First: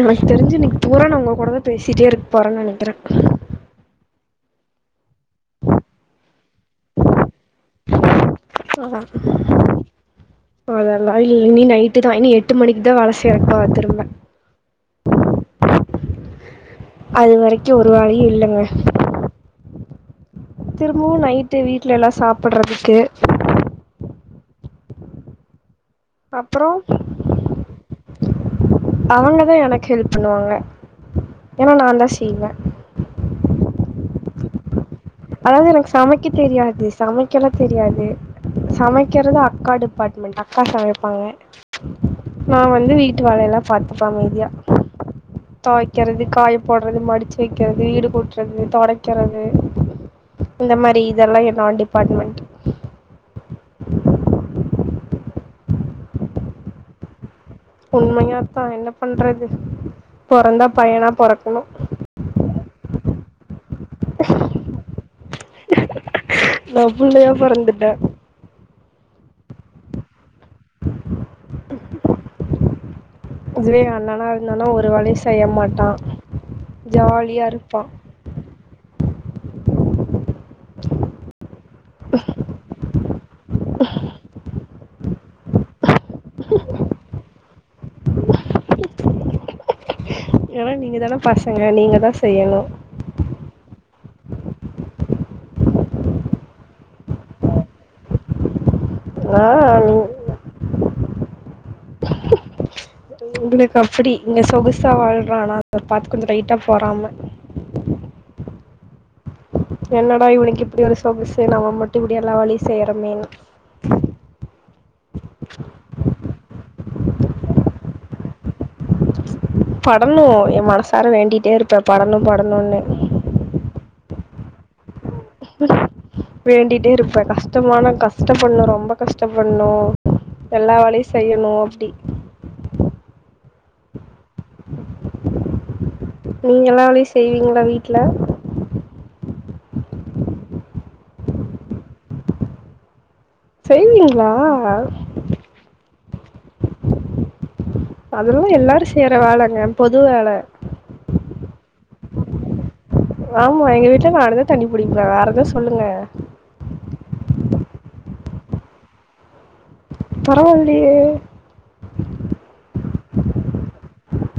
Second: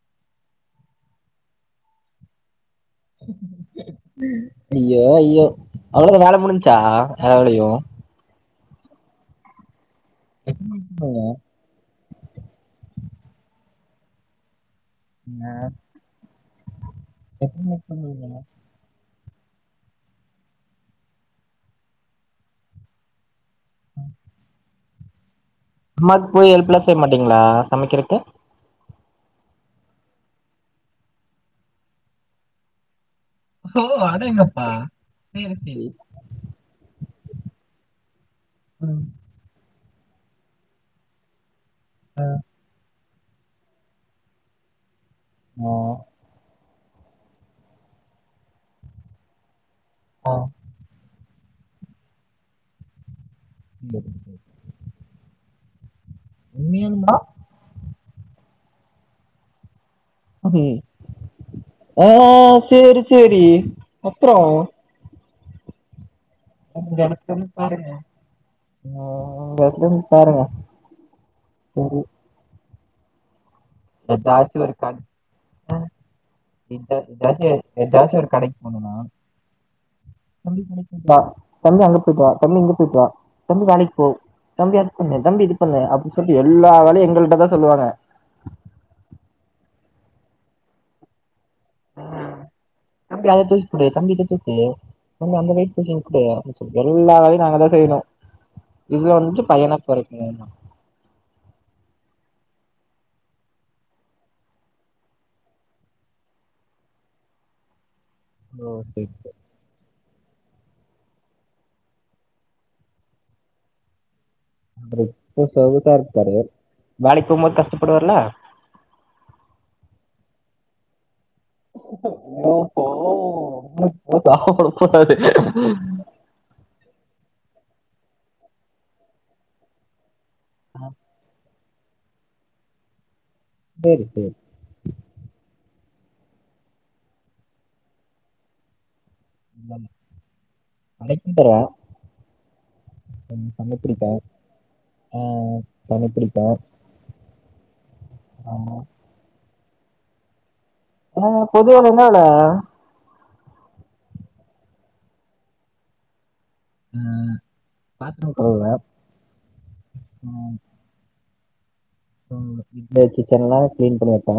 எனக்கு தெரிஞ்சு இன்னைக்கு பூரா நா உங்க கூடதா பேசிட்டே இருக் போறன் நெனைக்கிற ஐயோ ஐயோ அவ்ளோதா வேல முடிஞ்சா எல்லா வேலையு ஆ அதலா இல்ல நீ நைட் ட்டுதா இனி எட்டு மணிக்கு தா வேல செய்றக்க திரும்ப ந அது வரைக்கு ஒரு வேலயு இல்லங்க திரும்பவு நைட்டு வீட்ல எல்லா சாப்புறதுக்கு அம்மாக் போய் அப்புறோ ஹெல்ப்லா செய்ய மாட்டீங்ளா சமைக்கிறக்கு அவங்கதா எனக்கு ஹெல்ப் பண்ணுவாங்க ஏன்னா நாந்தா செய்வ ஓ அடேங்கப்பா சேரி அதாது சேரி எனக்கு சமைக்க தெரியாது சமைக்கல்லா தெரியாது சமைக்கிறது அக்கா டிபார்ட்மெண்ட் அக்கா சமைப்பாங்க அ நா வந்து வீட்டு வேலயெல்லா பாத்துப்ப அமைதியா ஆ தொவைக்கிறது காய போடுறது மடிச்சு வைக்கிறது வீடு கூட்றது தொடைக்கிறது இந்த மாரி இதெல்லா என்னோட டிபாட்மெண்ட் உண்மையாலுமா உண்மையா தா என்ன பண்றது பொறந்தா ம் பையனா பொறக்கணு ஆ சேரி சேரி அப்றோ நா புள்ளையா பொறந்துட்ட ம் வேலயு பாருங்க சரி இதுவே ஏ அண்னனா எதாச்சு இருந்தானா ஒரு வேலயு செய்ய மாட்டா இந்த ஜாலியா ஜாசிய இருப்பா ஜாசிய ஒரு கடைக் போனான ஒ தம்பி அங்க போய்ட்டு வா தம்பி இங்க போயிட்டு தண்ணி இங்க போயிட்டு வா தம்பி வேலைக்கு போ தம்பி அது பண்ண தம்பி இது பண்ணு அப்டின்னு சொல்லிட்டு எல்லா வேலையு எங்கள்ட்ட தா சொல்லுவாங்க ஏனா நீங்க தான பசங்க நீங்க தா செய்யணு அப்டியா தம்பி அத தூக்கி குடு தம்பி இத தூக்கு அந்த வட் கொ கிடையாது எல்லா வேலையு நாங்கதா செய்யணு இதுவே ஆ வந்துட்டு பையனா பொறக்கணுமா உங்களுக்கு அப்டி இங்க சொகுசா வாழ்றான ஆனா அத பாத்து கொஞ்ச லைட்டா பொறாம ஓகே க என்னடா இவனுக்கு இப்டி ஒரு சொகுசு நம்ம மட்டு இப்டி எல்லா வேலையு செய்றோம்னு இப்ப சொகுசா இருப்பாரு வேலைக்கு போம் போது கஷ்டப்படுவாருல படணு எ மனசார வேண்டிட்டே இருப்ப படனு படணுனு சாப்பிட [unintelligible] வேண்டிட்டே இருப்ப கஷ்டமான கஷ்ட பண்ணு ரொம்ப கஷ்டப்ப பண்ணு எல்லா வேலையு செய்யணு அப்டி சேரி சேரி நீங்க எல்லா வேலையு செய்வீங்ளா வீட்ல அனைக்கு பர செய்வீங்ளா ஆ தண்ணிப்புடி அதெல்லா எல்லாரு செய்யற வேலங்க பொது வேல ஆ பொதுவேல என்ன வேல ஆமா எங்க வீட்டுல நானுதா தண்ணி பிடிப்பே வேற எதாது சொல்லுங்க ஆ பாத்ரோ கழுவுவ பரவால்லியே ம் இ கிச்சன் எல்லா கிளீன் பண்ணி வப்பா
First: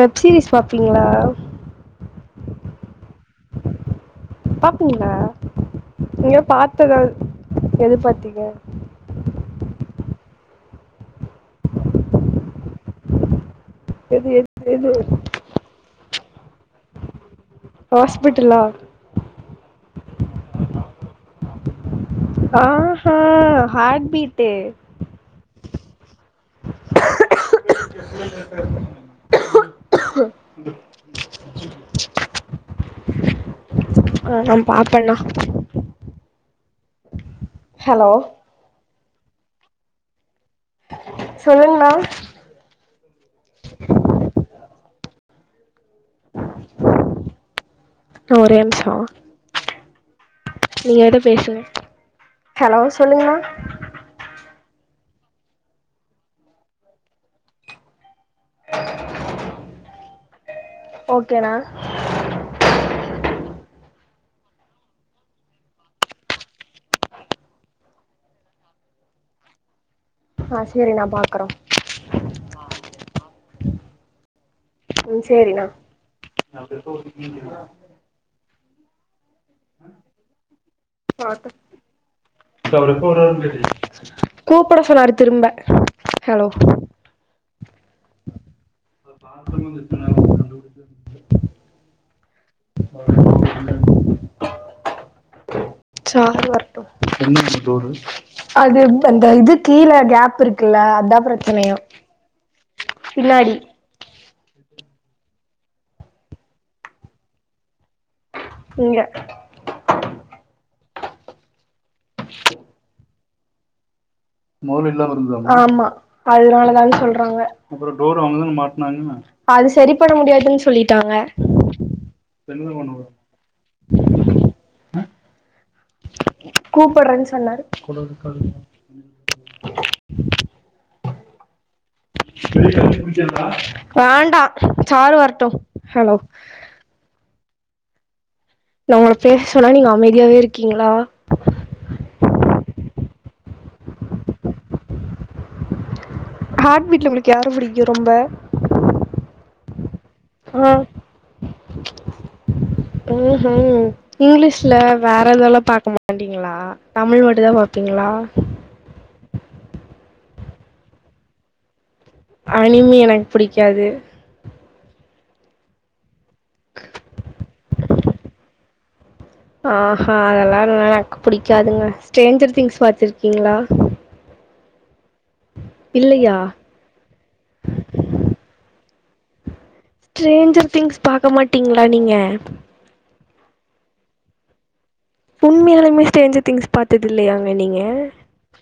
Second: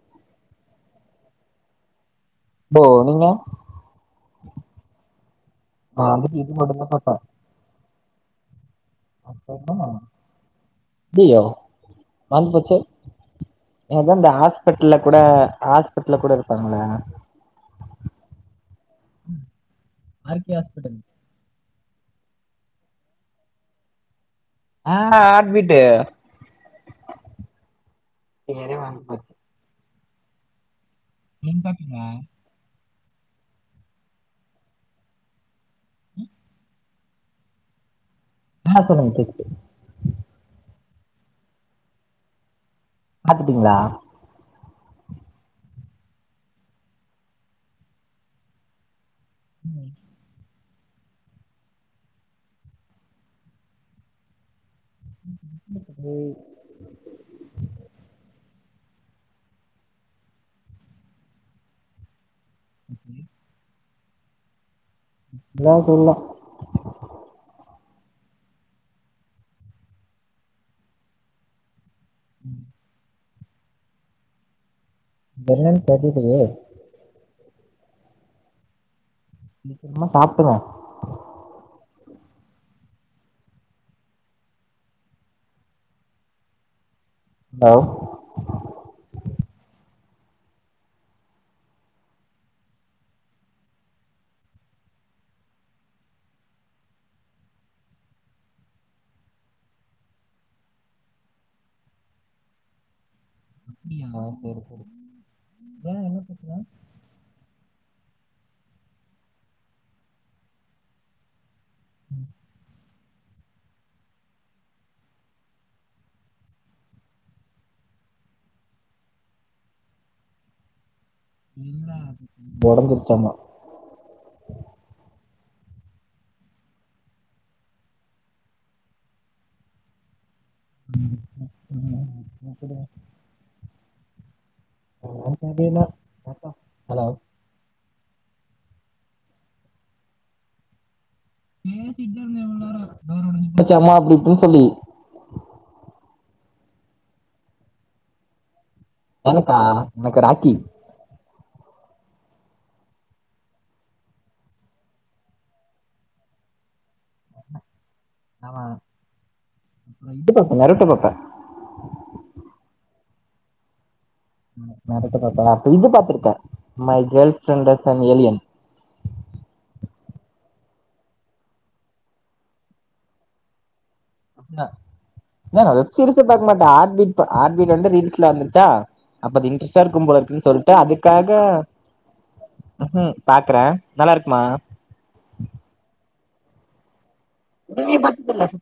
வெப்சீரிஸ் பாப்பீங்களா போ நீங்க பாப்பீங்களா நா நீங்க வந்துட்டு இது மட்டுந்தா பார்த்தது எதா பாப்பே எது பாத்தீங்க [unintelligible] ஐய்யோ மறந்து போச்சே ஏதா எது இந்த எது எது ஹாஸ்பிட்டல்ல கூட ஹாஸ்பிட்டல்ல கூட இருப்பாங்களே ஹாஸ்பிட்டலா ம் ஆர் கே ஹஸ்பிட்டல் ஆ ஆ ஹாட்பிட்டு ஆ ஹாட்பிட்டு [unintelligible] நீங்க பாப்பிங்களா ஆ நா பாப்பேண்ணா ம் ஹலோ ஆ சொல்லுங்க கேக்குது சொல்லுங்கணா பாத்துட்டீங்களா அண்ணா ஒரே நிமிஷோ ம் நீங்க ஏதோ பேச வே ஹலோ சொல்லுங்கண்ணா ம் ஆ ஓகேண்ணா ஓகே எல்லா இருக்குல்ல ஆ சேரிண்ணா பாக்குறோ ம் ம் சேரிண்ணா என்னன்னு தெரியலையே சிக்ரமா சாப்டுவோ பாத்து ஹலோ ஹலோ அது வரட்டு அது அந்த இது கீழே கேப் இருக்குல்ல அதா பிரச்சனையா பின்னாடி ஐயோ ஓ ஏ என்ன பிரச்சன இங்க ஆமா அதுனால தான் சொல்றாங்க அது சரி பண்ண முடியாதுன் சொல்லிட்டாங்க ஒடஞ்சிருச்சாமா கூப்புட்றேன் சொன்னாரு [inaudible] ஹலோ ஹலோ நா உங்கள பேச சொன்னா நீங்க அமைதியாவே இருக்கீங்ளா பேசிட் தா இருந்தே இவ்ளோ நேரோ டூர் ஒடஞ்சி போச்சாமா அப்டி இப்டின் சொல்லி ஹார்ட் பீட்ல உங்ளுக்கு யார புடிக்கு ரொம்ப எனக்கா எனக்கு ராக்கி ஆ ஓஹோ இங்கிலீஷ்ல வேற எதால பாக்க மாட்டீங்ளா தமிழ் மட்டுந்தா பாப்பீங்ளா ஆமா அப்றோ இது பாப்பே நரட்டோ பாப்பே அவனையுமே எனக் பிடிக்காது நரட்டோ பாப்பே அப்ப இது பாத்துருக்கே my girlfriend is an alien ஆஹா அதெல்லா எனக்கு புடிக்காதுங்க ஸ்டரேஞ்சர் திங்ஸ் பாத்துருக்கீங்ளா என்ன ஏங்க வெப்சீரிஸ்ஸே இல்லையா பாக்க மாட்டே ஆட் பீட் பா ஆட் பீட் வந்து ரீல்ஸ்ல வந்துருச்சா அப்ப அது இன்ட்ரெஸ்ட்டா இருக்கும்போல இருக்குன் ஸ்ட்ரேஞ்சர் சொல்ட்டு திங்ஸ் பாக்க அதுக்காக மாட்டீங்களா நீங்க ம் ஹூ பாக்குறே நல்லாருக்குமா உண்மயாலுமே ஸ்டேஞ்சர் திங்க்ஸ் பாத்ததில்லையா டி வியே பாத்ததில்ல [inaudible]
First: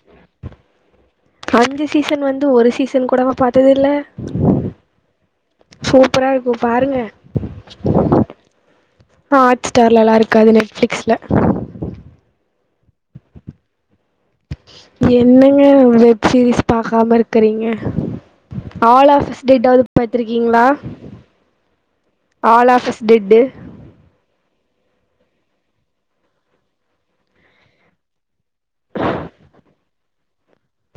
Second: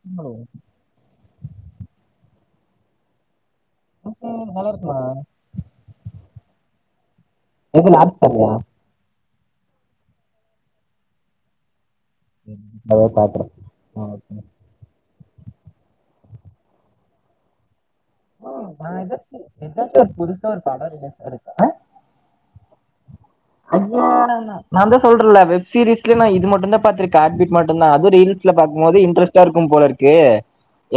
அஞ்சு சீசன் வந்து ஒரு சீசன் கூடவா பாத்ததில்ல நல்லாருக்குமா சூப்பரா இருக்கு பாருங்க எதுல ஹாட் ஸ்டார்லயா ஹாட் ஸ்டார்லல்லா இருக்காது நெட்ஃப்ளிக்ஸ்ல செரி மெதுவா பாக்குறே [inaudible] என்னங்க ஒரு வெப் சீரிஸ் பாக்காம இருக்குறீங்க அ நா ஏதாச்சு எதாச்சு ஒரு புதுசா ஒரு பாத்திருக்கீங்களா படோ ரிலீஸ் ஆயிருச்சாங்க ஆல் ஆஃப் அஸ் டெட்டு அப்பா நா தா சொல்றேல்ல வெப் சீரீஸ்ல நா இது மட்டுந்தா பாத்துருக்க ஹாட் பீட் மட்டுந்தா அது ரீஸ்ல பாக்கும் போது இன்ட்ரஸ்டா இருக்கும் போல இருக் கு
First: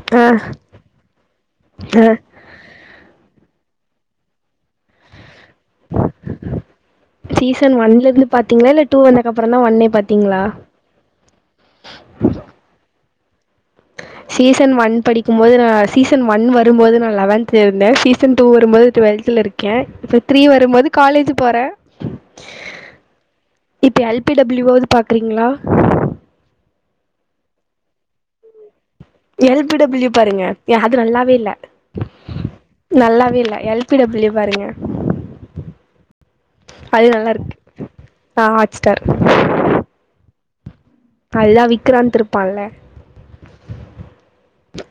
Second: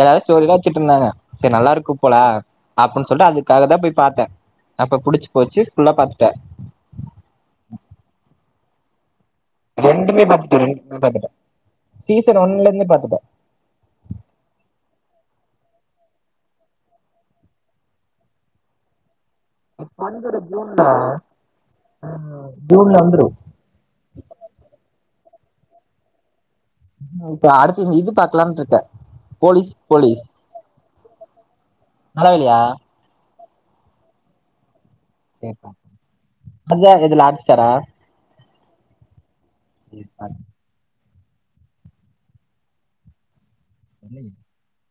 எல்லாரு ஆ ஸ்டோரிலா வச்சிட்ருந்தாங்க சரி நல்லாருக்கும் ஆ அ அப்புன் சொல்லிட்டு அதுக்காக தா போய் பாத்தே அப்ப புடிச்சு போச்சு ஃபுல்லா பாத்துட்டே சீசன் ஒன்ல இருந்து பாத்தீங்ளா இல்ல டூ வந்தக்கப்புறந்தா ஒன்னே பாத்தீங்ளா நா பாத்துட்டே சீசன் ஒன்ல இருந்தே பாத்துட்டே சீசன் ஒன் படிக்கும்போது நா சீசன் ஒன் வரும்போது நா லெவன்த்துல இருந்தே சீசன் டூ வரும்போது டுவல்த்துல இருக் க இப்ப வந்துரு த்ரீ ஜூன்ல வரும்போது காலேஜ் போறே ம் ஜூன்ல வந்துரு இப்போ எல் பி டபிள்யூவாது பாக்குறீங்களா இப்ப அடுத்த இது பாக்கலாம்னுட்டு இருக்க எல் பி டபிள்யூ பாருங்க அது நல்லாவே இல்ல நலா இல்யா நல்லாவே இல்ல எல்பிடபிள்யூ பாருங்க ஓ ஓ ரென்டாவது அது இதுல நல்லா இருக்கு அடிச்சிட்டாரா ஆ ஆட்சிடாரு ம் அதுதா விக்கிறான்ந்த இருப்பான்ல ம்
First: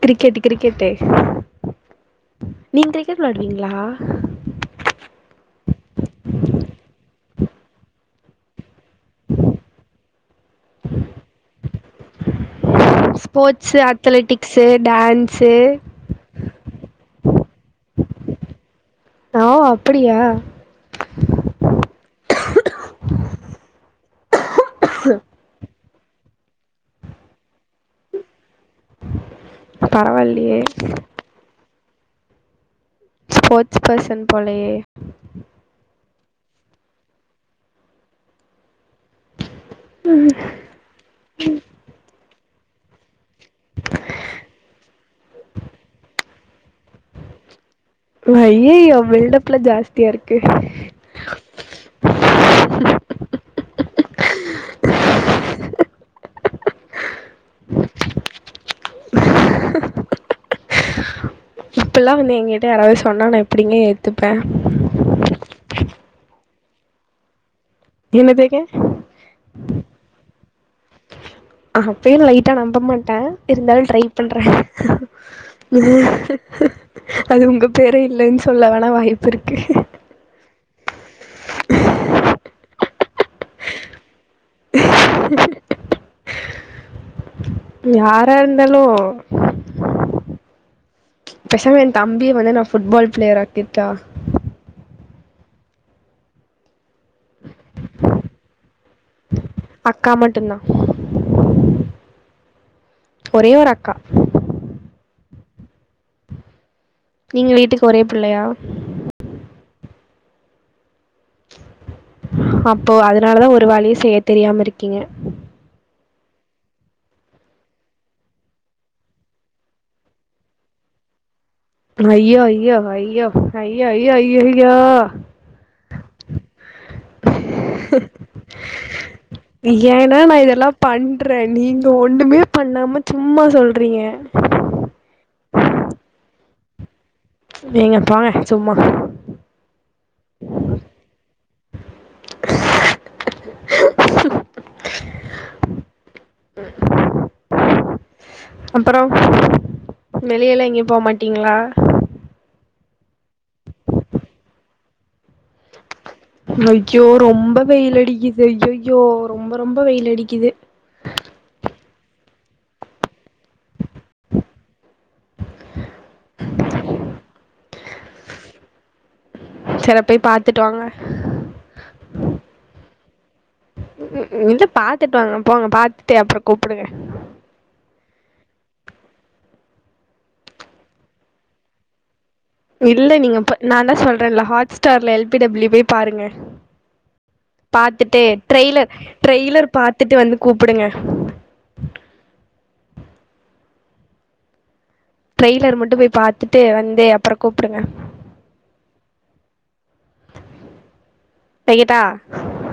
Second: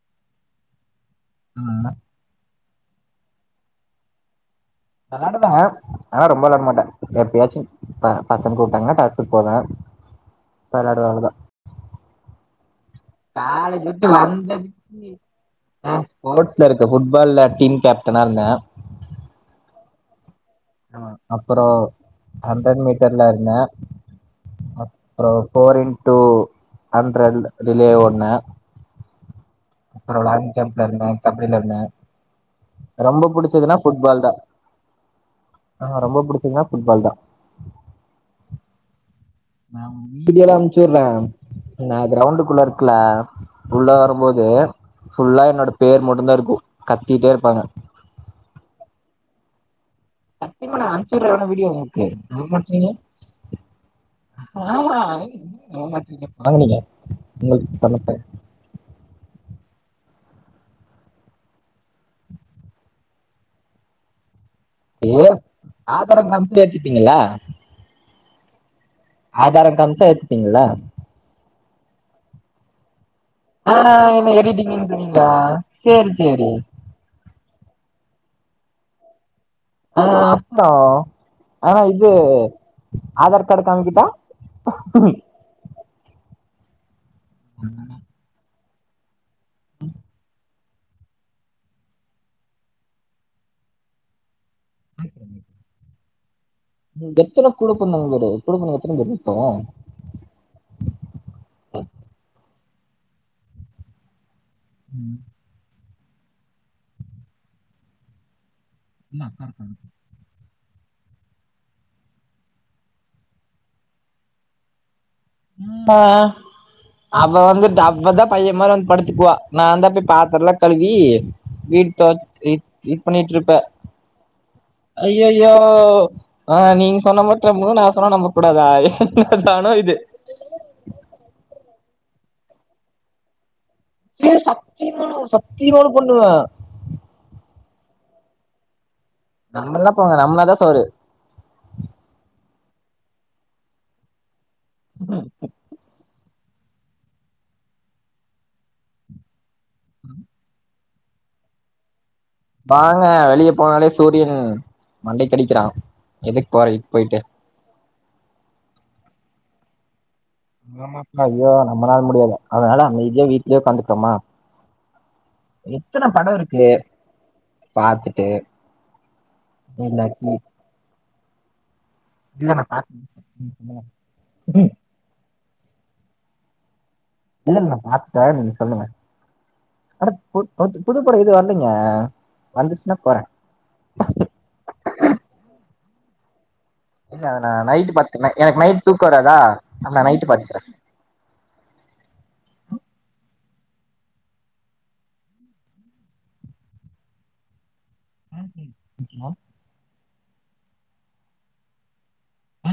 கிரிக்கெட் கிரிக்கெட்டு ம் நீங்க க்ரிக்கெட் வில்லாடுவிங்களா விள்ளாடுவேன் ஆனா ரொம்ப விள்ளாட மாட்டேன் எப்பயாச்சோம் ம் பசங்க கூப்டாங்கனா படத்துக்கு போவ வெள்ளாடுவே அவ்லோதான் கால ஜெட்டு வந்ததுக்கு சேரி நா ஸ்போர்ட்ஸ்ல இருக்க ஃபுட்பால்ல டீம் கேப்டனா இருந்தன் ஆ அப்படியா ஆ அப்பறோ ஹண்ட்ரட் மீட்டர்ல இருந்தன் அப்பறோம் போர் இன்டூ ஹண்ட்ரட் ரிலே ஓட்ணண் அப்பறோ லாங் பரவாயில்லையே ஜப்ல இருந்த கபடியில இருந்த ரொம்ப புடிச்சதுன்னா ஸ்போர்ட்ஸ் புட்பால் பர்சன் தா போலயே ஆ ரொம்ப புடிச்சதுன்னா புட்பால் தா நா வண்டியெல்லாம் அனுச்சுடுறேன் நான் கிரௌண்டுக்குள்ள இருக்கல உள்ள வரும்மோது ஃபுல்லா என்னோட பேர் மட்டூதான் இருக்கோம் கத்திட்டே இருப்பாங்க ஐய்யோ பில்டப்லா ஜாஸ்தி சத்திமா நா அனுப்ச்சிவுடுறன் வீடியோ உங்ளுக்கு நம்ப மாட்ரீங்க ஆமா என்ன நம்ப மாட்ரீங்க பங்கனீங்க பரவாலீங்க உங்களுக்கு பண்ணத்த [inaudible] இப்பல்லா வந்து எங்கிட்ட யாராவது சொன்னா நா எப்பிடிங்க ஏத்துப்பன் ஐய்யோ ஆதாரோம் காம்பிச்சா ஏத்துப்பிங்களா என்னதுங்க ஆதாரோ காம்ச்சா ஏத்துப்பிங்ல்ல அப்பேயும் லைட்டா நம்ப மாட்டன் ஆ இருந்தாலோ ட்ரை என்ன பண்ற எடிட்டிங்னு சொன்னீங்களா சேரி சேரி அது உங்க பேரே இல்லைன்னு சொல்ல வேணா வாய்ப்பு இருக்கு ஆஹ ஆமா ஆ இது ஆதார் கார்டு காமிக்கிட்டா யாரா இருந்தாலோ பெசாம என் தம்பிய வென்னா வந்து நா ஃபுட்பால் ப்ளேயரா ஆக்கிட்டா அம்சிவுடுங்க எத்தன கூடப் பொரநறதவங்க பேரு கூடப்பொறந்தங்க எத்தன பேர் இப்ப அக்கா மட்டும் தான் ஒரே ஒரு அக்கா ம் நீங்க வீட்டுக்கு ஒரே பிள்ளையா இல்ல அக்கா இருக்காங்க்கா அப்போ அதனாலதா ஒரு வேலையு செய்ய தெரியாம இருக்கீங்க அம்மா அவ வந்துட்டு அவதா பைய மாரி வந்து படுத்துக்குவா நா தா போய் பாத்தரல்லா கழுவி வீடு தொ ஐயோ இ ஐயோ இது ஐயோ பண்ணிட்ருப்ப ஐயோ ஐயோ ஐயோ ஐய்யய்யோ அ நீங்க சொன்னா மட்டு நம்பனு நா சொன்னா நம்ப கூடாதா என்னாதானோ இது பண்ற நீங்க ஒண்ணுமே பண்ணாம சும்மா சொல் ஏ சத்தியமா சத்தியமா வேல பண்ணுவ நீங்க போங்க சும்மா நம்பல்லனா போங்க நம்பனாதா சோறு ம் அப்பறோ வெளியல்லா எங்கயு போமாட்டீங்ளா ஆங்க வெளிய போனாலே சூரியன் மண்டைக்கடிக்கிறா எதுக்கு போற இதுக்கு ஐயோ போயிட்டு ரொம்ப வெயில் அடிக்குது ஐய்யய்யோ ரொம்ப ரொம்ப வெயில் அடிக்குது ஆமா ஐயோ நம்மளால முடியாது அதனால அமைதியா வீட்லயே ஒக்காந்துட்டோமா எத்தன பட இருக்கு பாத்துட்டு சேர போய் இல்லாட்டி பாத்துட்டு வாங்க இன்னமப்ப ம் இல்ல பாத்துட்டு வாங்க போங்க பாத்துட்டு அப்பற கூப்புடுங்க இல்ல நா பாத்துட்ட நீங்க சொல்லுங்க அட பு புது படோ எது வரலைங்க வந்துச்சுன்னா இல்ல போறேன் நீங்க நா என்ன சொல்றல்ல ஹாட்ஸ்டார் எல் பி டபள்யூ போய் பாருங்க இல்ல அத நான் நைட்டு பாத்துட்டு பாத்துக்கிறேன் எனக்கு நைட் ட்ரெய்லர் தூக்கம் வராதா ட்ரெய்லர் நான் பாத்துட்டு நைட்டு வந்து பாத்துக்கிறேன் கூப்புடுங்க ட்ரெய்லர் மட்டு போய் பாத்துட்டு வந்து அப்புற கூப்புடுங்க ம் வைக்கட்டா ஆ,